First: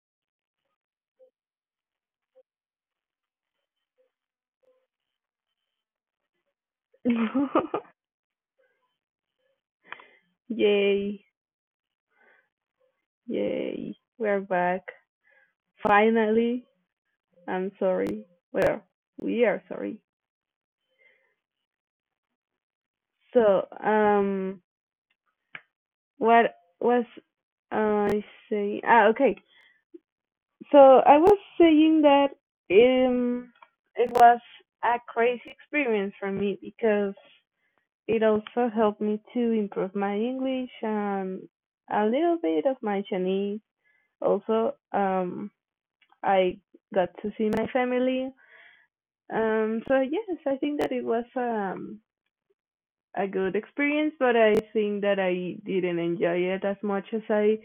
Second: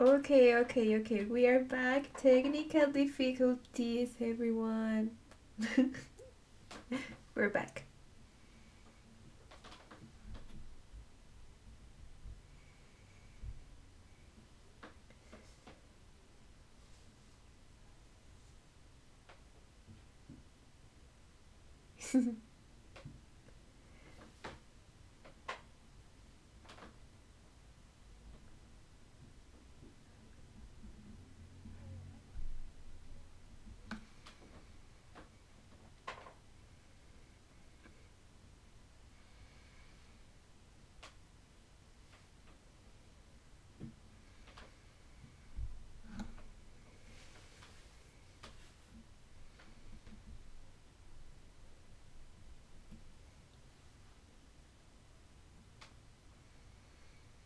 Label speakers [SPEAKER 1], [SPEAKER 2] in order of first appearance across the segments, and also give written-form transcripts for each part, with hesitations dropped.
[SPEAKER 1] Okay, okay, okay. We are back. Technical difficulties, everyone. We're back.
[SPEAKER 2] Yay, yay. We're back. Finally. I'm sorry. Well, we are sorry. So, what was I saying? Ah, okay. So I was saying that um, it was a crazy experience for me because it also helped me to improve my English and a little bit of my Chinese. Also, I got to see my family. So yes, I think that it was a good experience, but I think that I didn't enjoy it as much as I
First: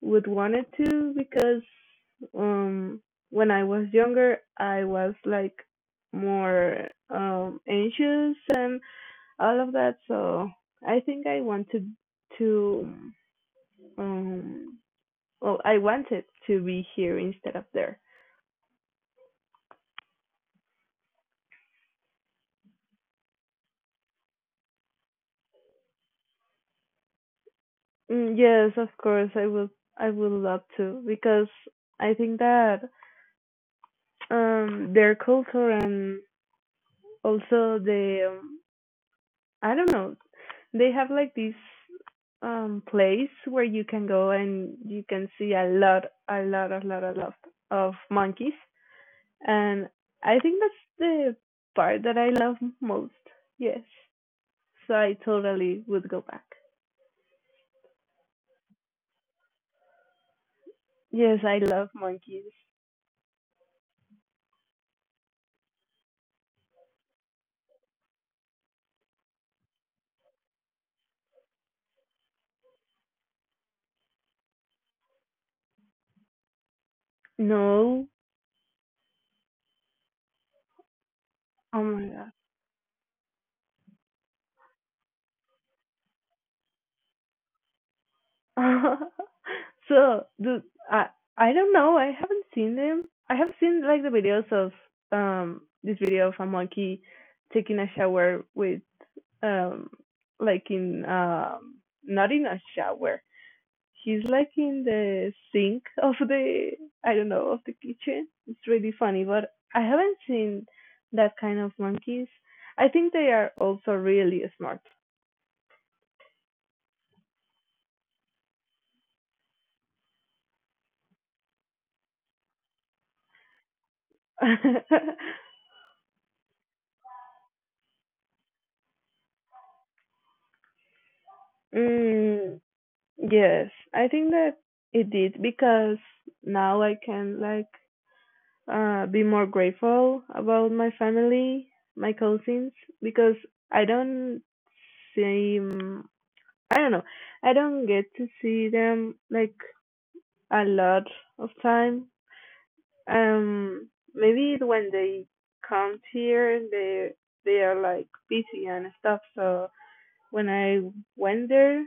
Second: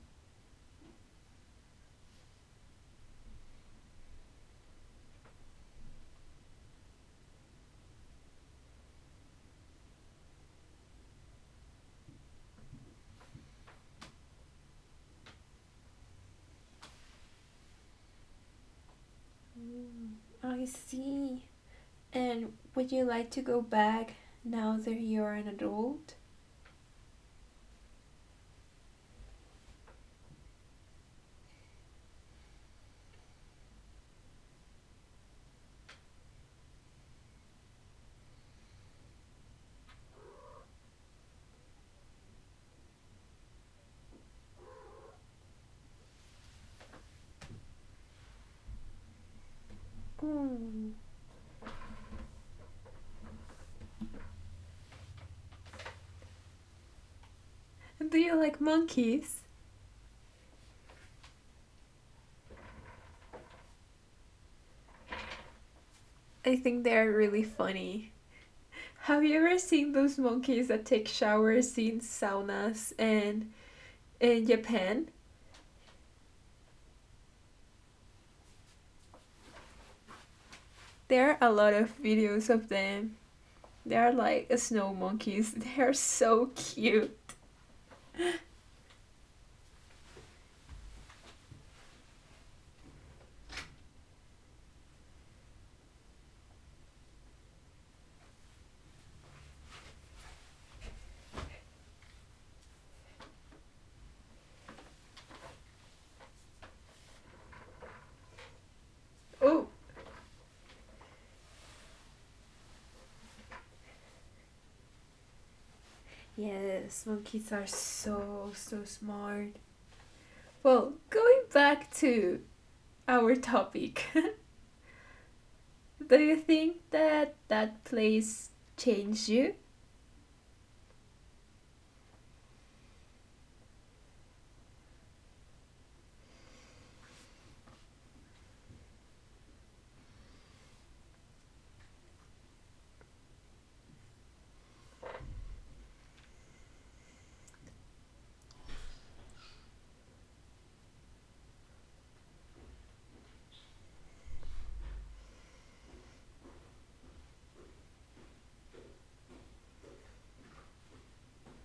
[SPEAKER 2] would wanted to because um, when I was younger, I was like more anxious and all of that. So I think I wanted to, um, I wanted to be here instead of there.
[SPEAKER 1] Mm, I see. And would you like to go back now that you're an adult?
[SPEAKER 2] Mm, yes, of course. I would love to because I think that their culture and also the I don't know, they have like this place where you can go and you can see a lot of monkeys, and I think that's
[SPEAKER 1] Mm.
[SPEAKER 2] the part that I love most. Yes. So I totally would go back.
[SPEAKER 1] Do you like monkeys?
[SPEAKER 2] Yes, I love monkeys.
[SPEAKER 1] I think they're really funny. Have you ever seen those monkeys that take showers in saunas and in Japan?
[SPEAKER 2] No.
[SPEAKER 1] There are a
[SPEAKER 2] Oh
[SPEAKER 1] lot
[SPEAKER 2] my
[SPEAKER 1] of
[SPEAKER 2] god.
[SPEAKER 1] videos of them. They are like snow monkeys. They are so cute.
[SPEAKER 2] So the I I don't know. I haven't seen them. I have seen like the videos of this video of a monkey taking a shower with um like in not in a shower. He's like in the sink of the, I don't know, of the kitchen. It's really funny, but
[SPEAKER 1] Oh.
[SPEAKER 2] I haven't seen that kind of monkeys. I think they are also really smart.
[SPEAKER 1] Yes, monkeys are so, so smart. Well, going back to our topic, do you think that that place changed you?
[SPEAKER 2] mm, Yes, I think that it did because now I can like be more grateful about my family, my cousins, because I don't see, I don't know. I don't get to see them like a lot of time. Maybe when they come here they are like busy and stuff, so when I went there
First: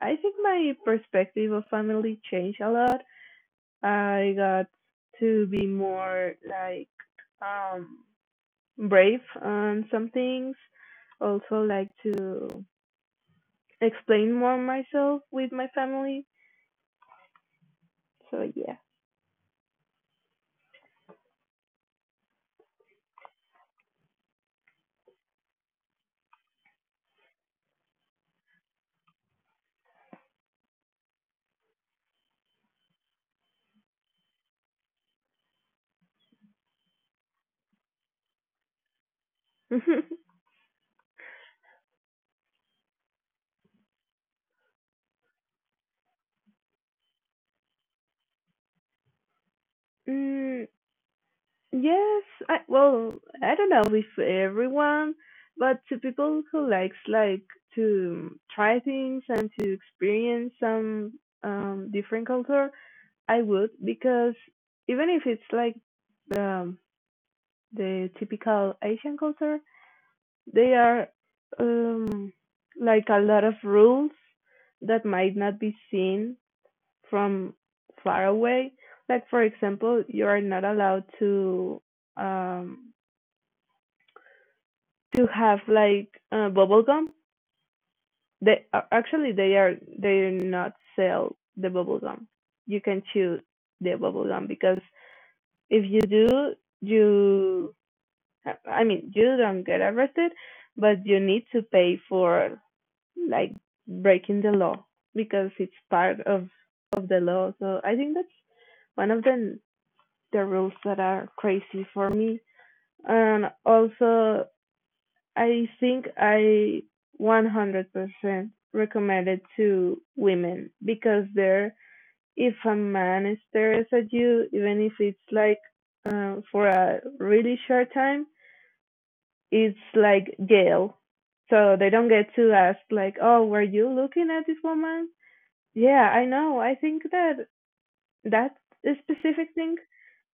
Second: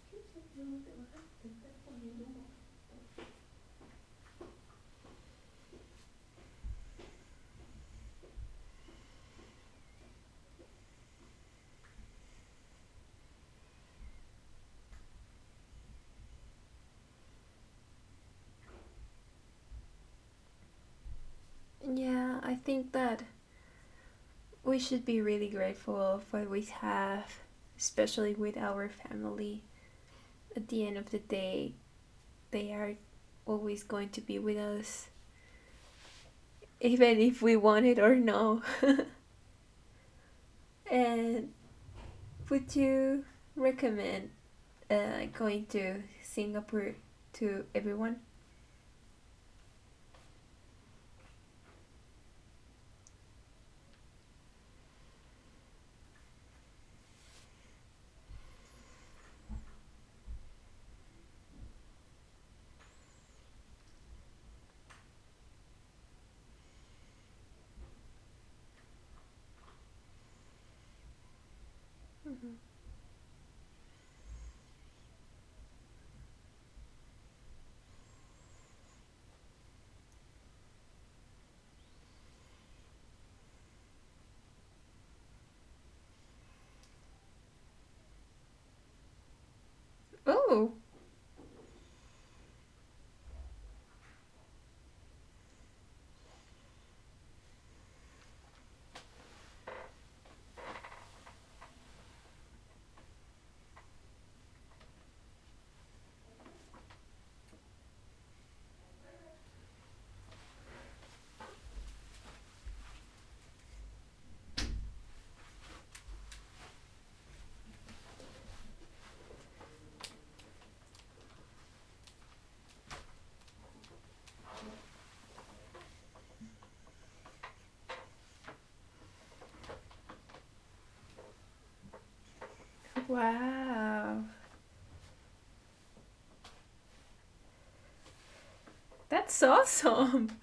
[SPEAKER 2] I think my perspective of family changed a lot. I got to be more like um brave on some things. Also like to explain more myself with my family. So yeah.
[SPEAKER 1] Yeah, I think that we should be really grateful for what we have, especially with our family. At the end of the day, they are always going to be with us, even if we want it or no. And would you recommend going to Singapore to everyone?
[SPEAKER 2] mm, yes, I well, I don't know if everyone, but to people who likes like to try things and to experience some different culture, I would because even if it's like the the typical Asian culture, they are, um,
[SPEAKER 1] Mhm.
[SPEAKER 2] like, a lot of rules that might not be seen from far away. Like for example, you are not allowed to, um, to have like bubble gum. They actually, they do
[SPEAKER 1] Oh.
[SPEAKER 2] not sell the bubble gum. You can choose the bubble gum because if you do, you, I mean, you don't get arrested, but you need to pay for, like, breaking the law, because it's part of the law. So I think that's one of the rules that are crazy for me. And also, I think I 100% recommend it to women because there, if a man stares at you, even if it's like for a really short time, it's like jail. So they don't get to ask like, "Oh, were you
[SPEAKER 1] Wow.
[SPEAKER 2] looking at this woman?" Yeah, I know. I think that that
[SPEAKER 1] That's
[SPEAKER 2] specific thing,
[SPEAKER 1] awesome.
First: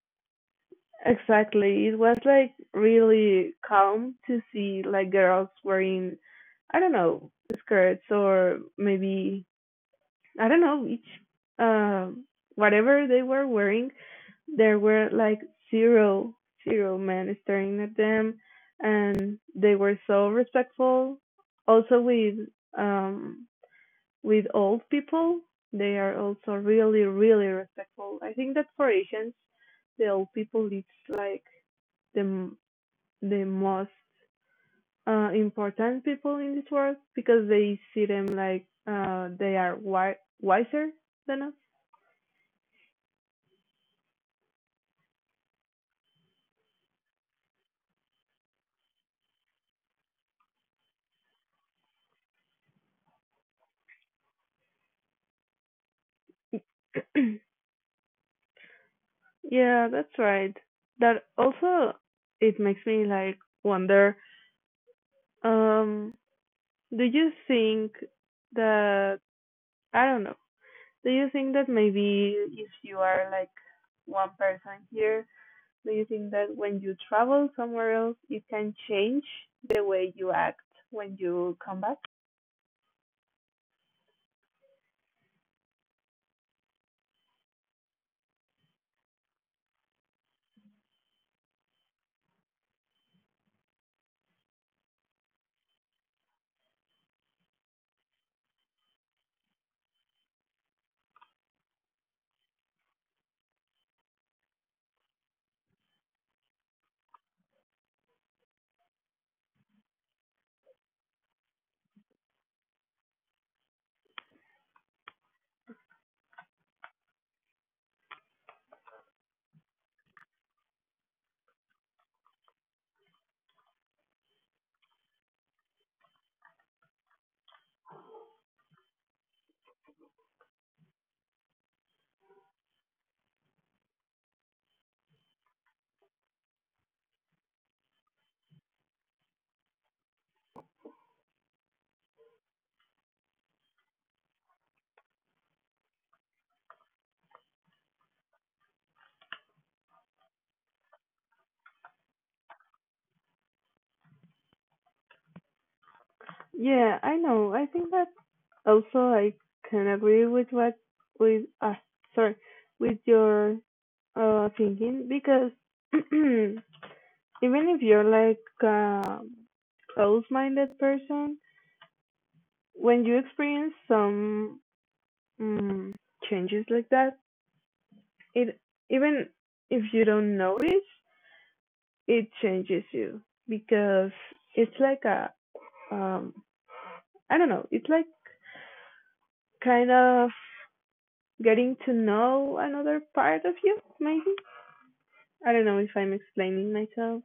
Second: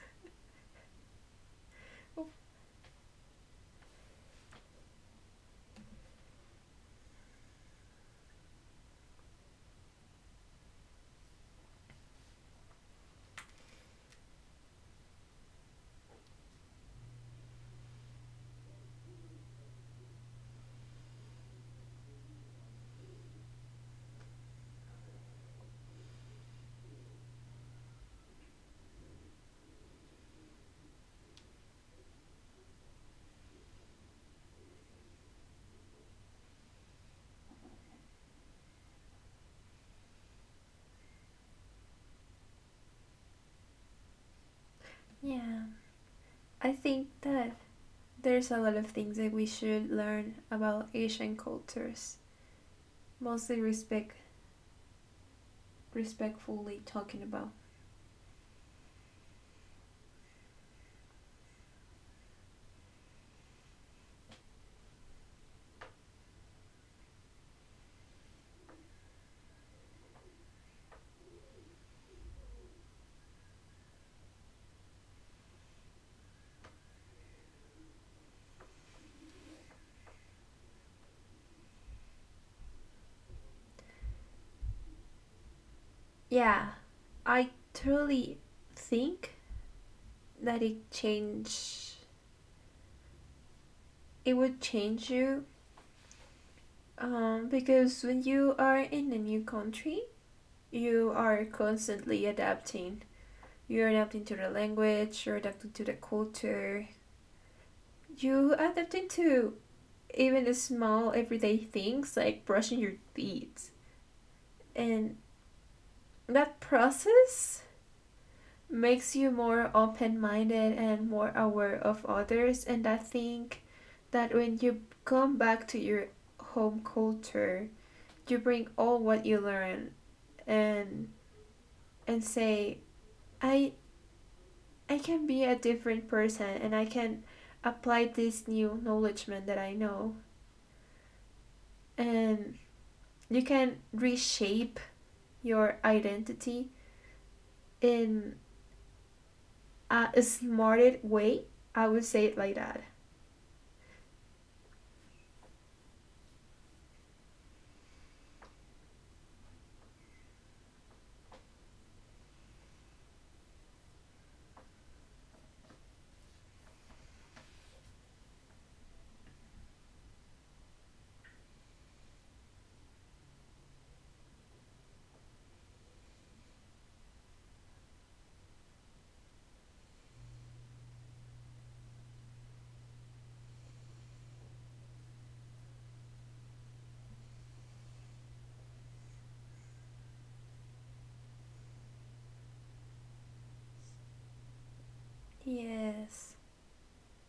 [SPEAKER 2] exactly. It was like really calm to see like girls wearing, I don't know, skirts, or maybe, I don't know each uh, whatever they were wearing, there were like zero zero men staring at them, and they were so respectful. Also with um with old people, they are also really really respectful. I think that for Asians, the old people it's like the the most important people in this world because they see them like, they are wiser than us.
[SPEAKER 1] Yeah. I think that there's a lot of things that we should learn about Asian cultures, mostly respect, respectfully talking about.
[SPEAKER 2] Yeah, that's right. That also, it makes me like wonder, um, do you think that, I don't know, do you think that maybe if you are like one person here, do you think that when you travel somewhere else you can change the way you act when you come back?
[SPEAKER 1] Yeah, I truly think that it would change you, because when you are in a new country, you are constantly adapting. You're adapting to the language, you're adapting to the culture, you adapting to even the small everyday things like brushing your teeth. And that process makes you more open minded and more aware of others. And I think that when you come back to your home culture, you bring all what you learn and and say I I can be a different person and I can apply this new knowledgement that I know. And you can reshape your identity in a smarter way. I would say it like that.
[SPEAKER 2] Yeah, I know. I think that also I can agree with what, with sorry with your thinking, because even if you're like a close-minded person, when you experience some, um, changes like that, it, even if you don't notice, it changes you because it's like a, um I don't know, it's like kind of getting to know another part of you, maybe. I don't know if I'm
[SPEAKER 1] Yes.
[SPEAKER 2] explaining myself.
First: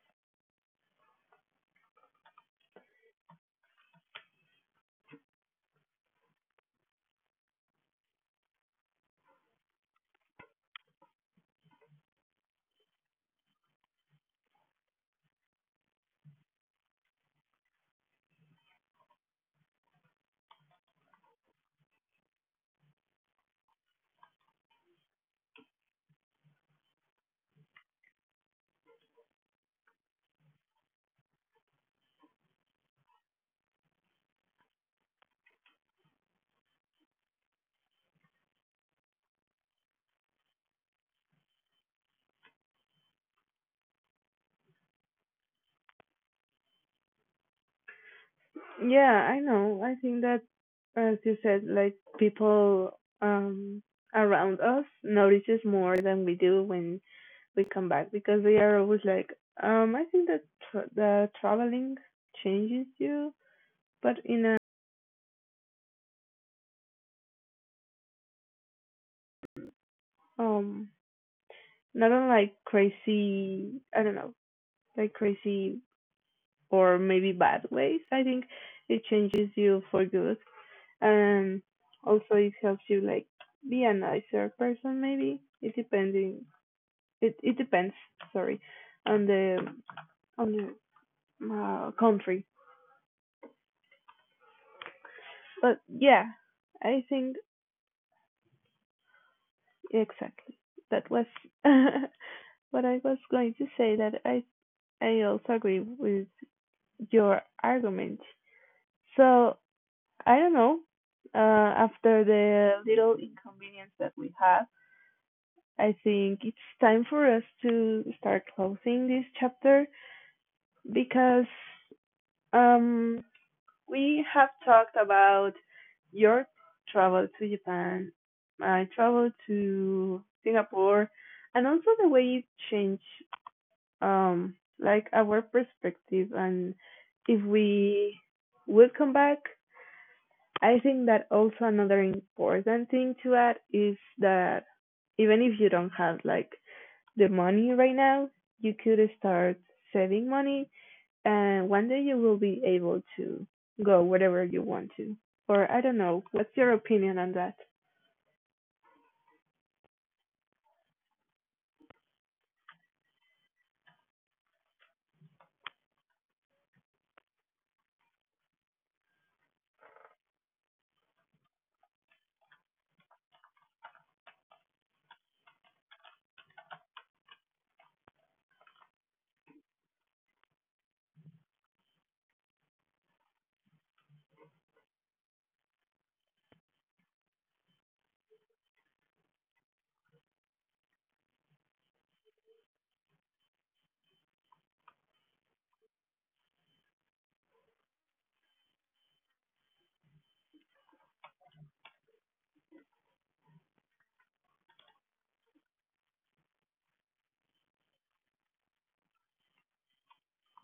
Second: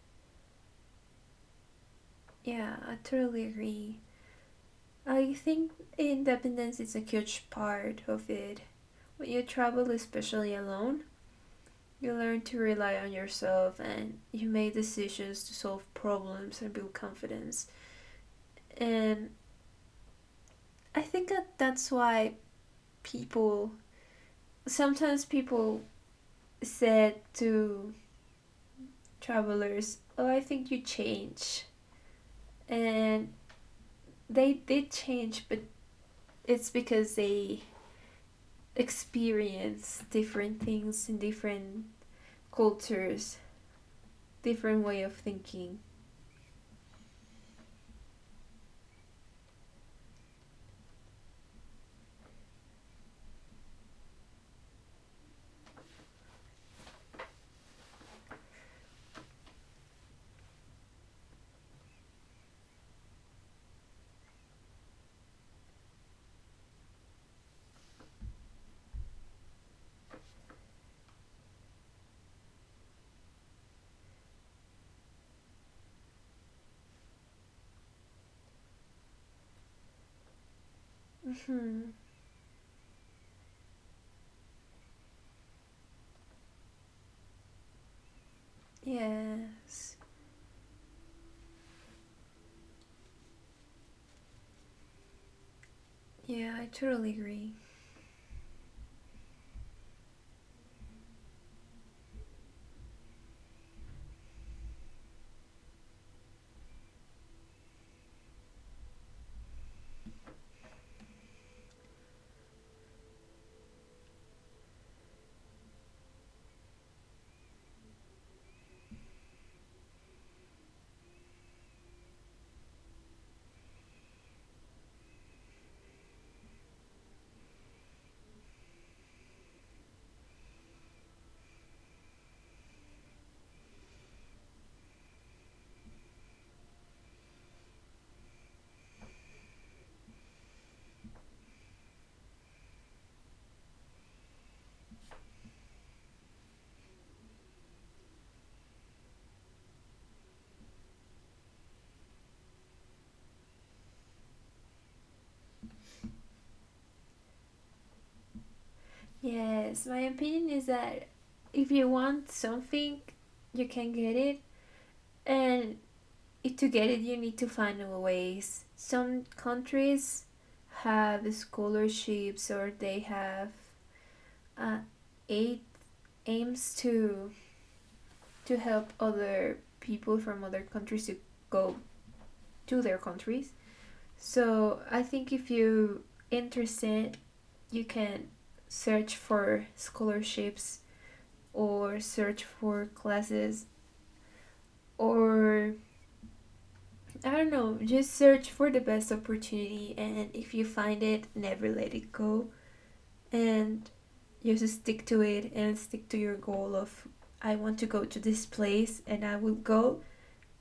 [SPEAKER 1] Yeah, I totally agree. I think independence is a huge part of it. When you travel, especially alone, you learn to rely on yourself and you make decisions to solve problems and build confidence. And I think that that's why people people said to travelers, "Oh, I think you change," and they did change, but it's because they experience different things in different cultures, different way of thinking.
[SPEAKER 2] Yeah, I know. I think that, as you said, like people, um, around us notices more than we do when we come back because they are always like, I think that the traveling changes you, but in a, um, not on like crazy, I don't know, like crazy or maybe bad ways. I think it changes you for good, and
[SPEAKER 1] Mm-hmm.
[SPEAKER 2] also it helps you like be a nicer person, maybe. It depending, it depends, sorry, on the
[SPEAKER 1] Yes.
[SPEAKER 2] on the country, but yeah,
[SPEAKER 1] Yeah, I totally
[SPEAKER 2] I
[SPEAKER 1] agree.
[SPEAKER 2] think exactly that was what I was going to say, that I also agree with your argument. So I don't know, uh, after the little inconvenience that we had, I think it's time for us to start closing this chapter because, um, we have talked about your travel to Japan, my travel to Singapore, and also the way it changed, um, like, our perspective, and if we would come back. I think that also another important thing to add is that even if you don't have like the money right now, you could start saving money, and one day you will be able to go wherever you want to. Or I don't know, what's your opinion on that?
[SPEAKER 1] Yes, my opinion is that if you want something, you can get it, and to get it you need to find ways. Some countries have scholarships or they have uh, aid aims to help other people from other countries to go to their countries, so I think if you interested you can search for scholarships or search for classes or I don't know, just search for the best opportunity, and if you find it, never let it go and just stick to it and stick to your goal of I want to go to this place and I will go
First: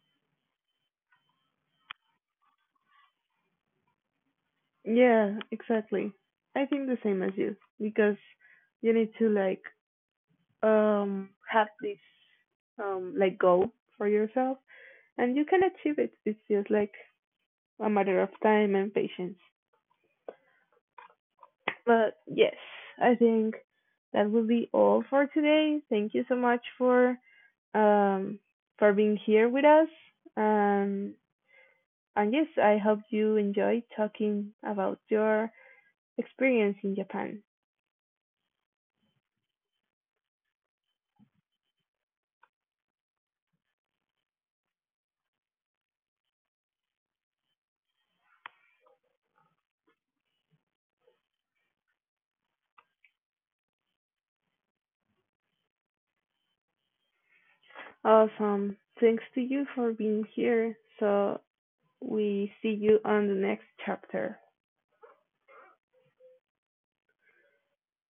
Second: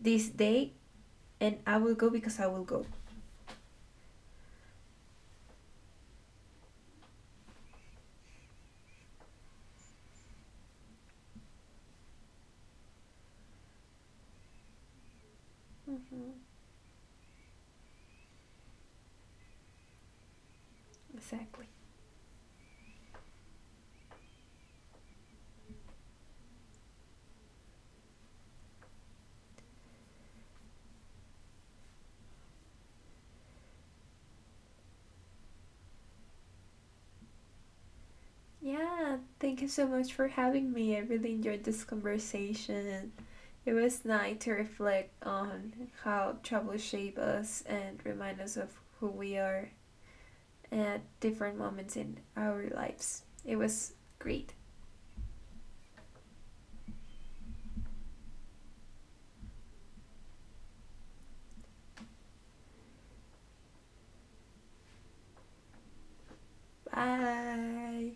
[SPEAKER 1] this day and I will go because I will go.
[SPEAKER 2] Yeah, exactly. I think the same as you because you need to like have this like goal for yourself and you can achieve it.
[SPEAKER 1] Mm-hmm.
[SPEAKER 2] It's just like a matter of time and patience.
[SPEAKER 1] Exactly.
[SPEAKER 2] But yes, I think that will be all for today. Thank you so much for, um, for being here with us. Um, and yes, I hope you enjoy talking about your experience in Japan.
[SPEAKER 1] Yeah, thank you so much for having me. I really enjoyed this conversation. It was nice to reflect on how travel shapes us and remind us of who we are at different moments in our lives. It was great.
[SPEAKER 2] Awesome. Thanks to you for being here. So we see you on the next chapter.
[SPEAKER 1] Bye.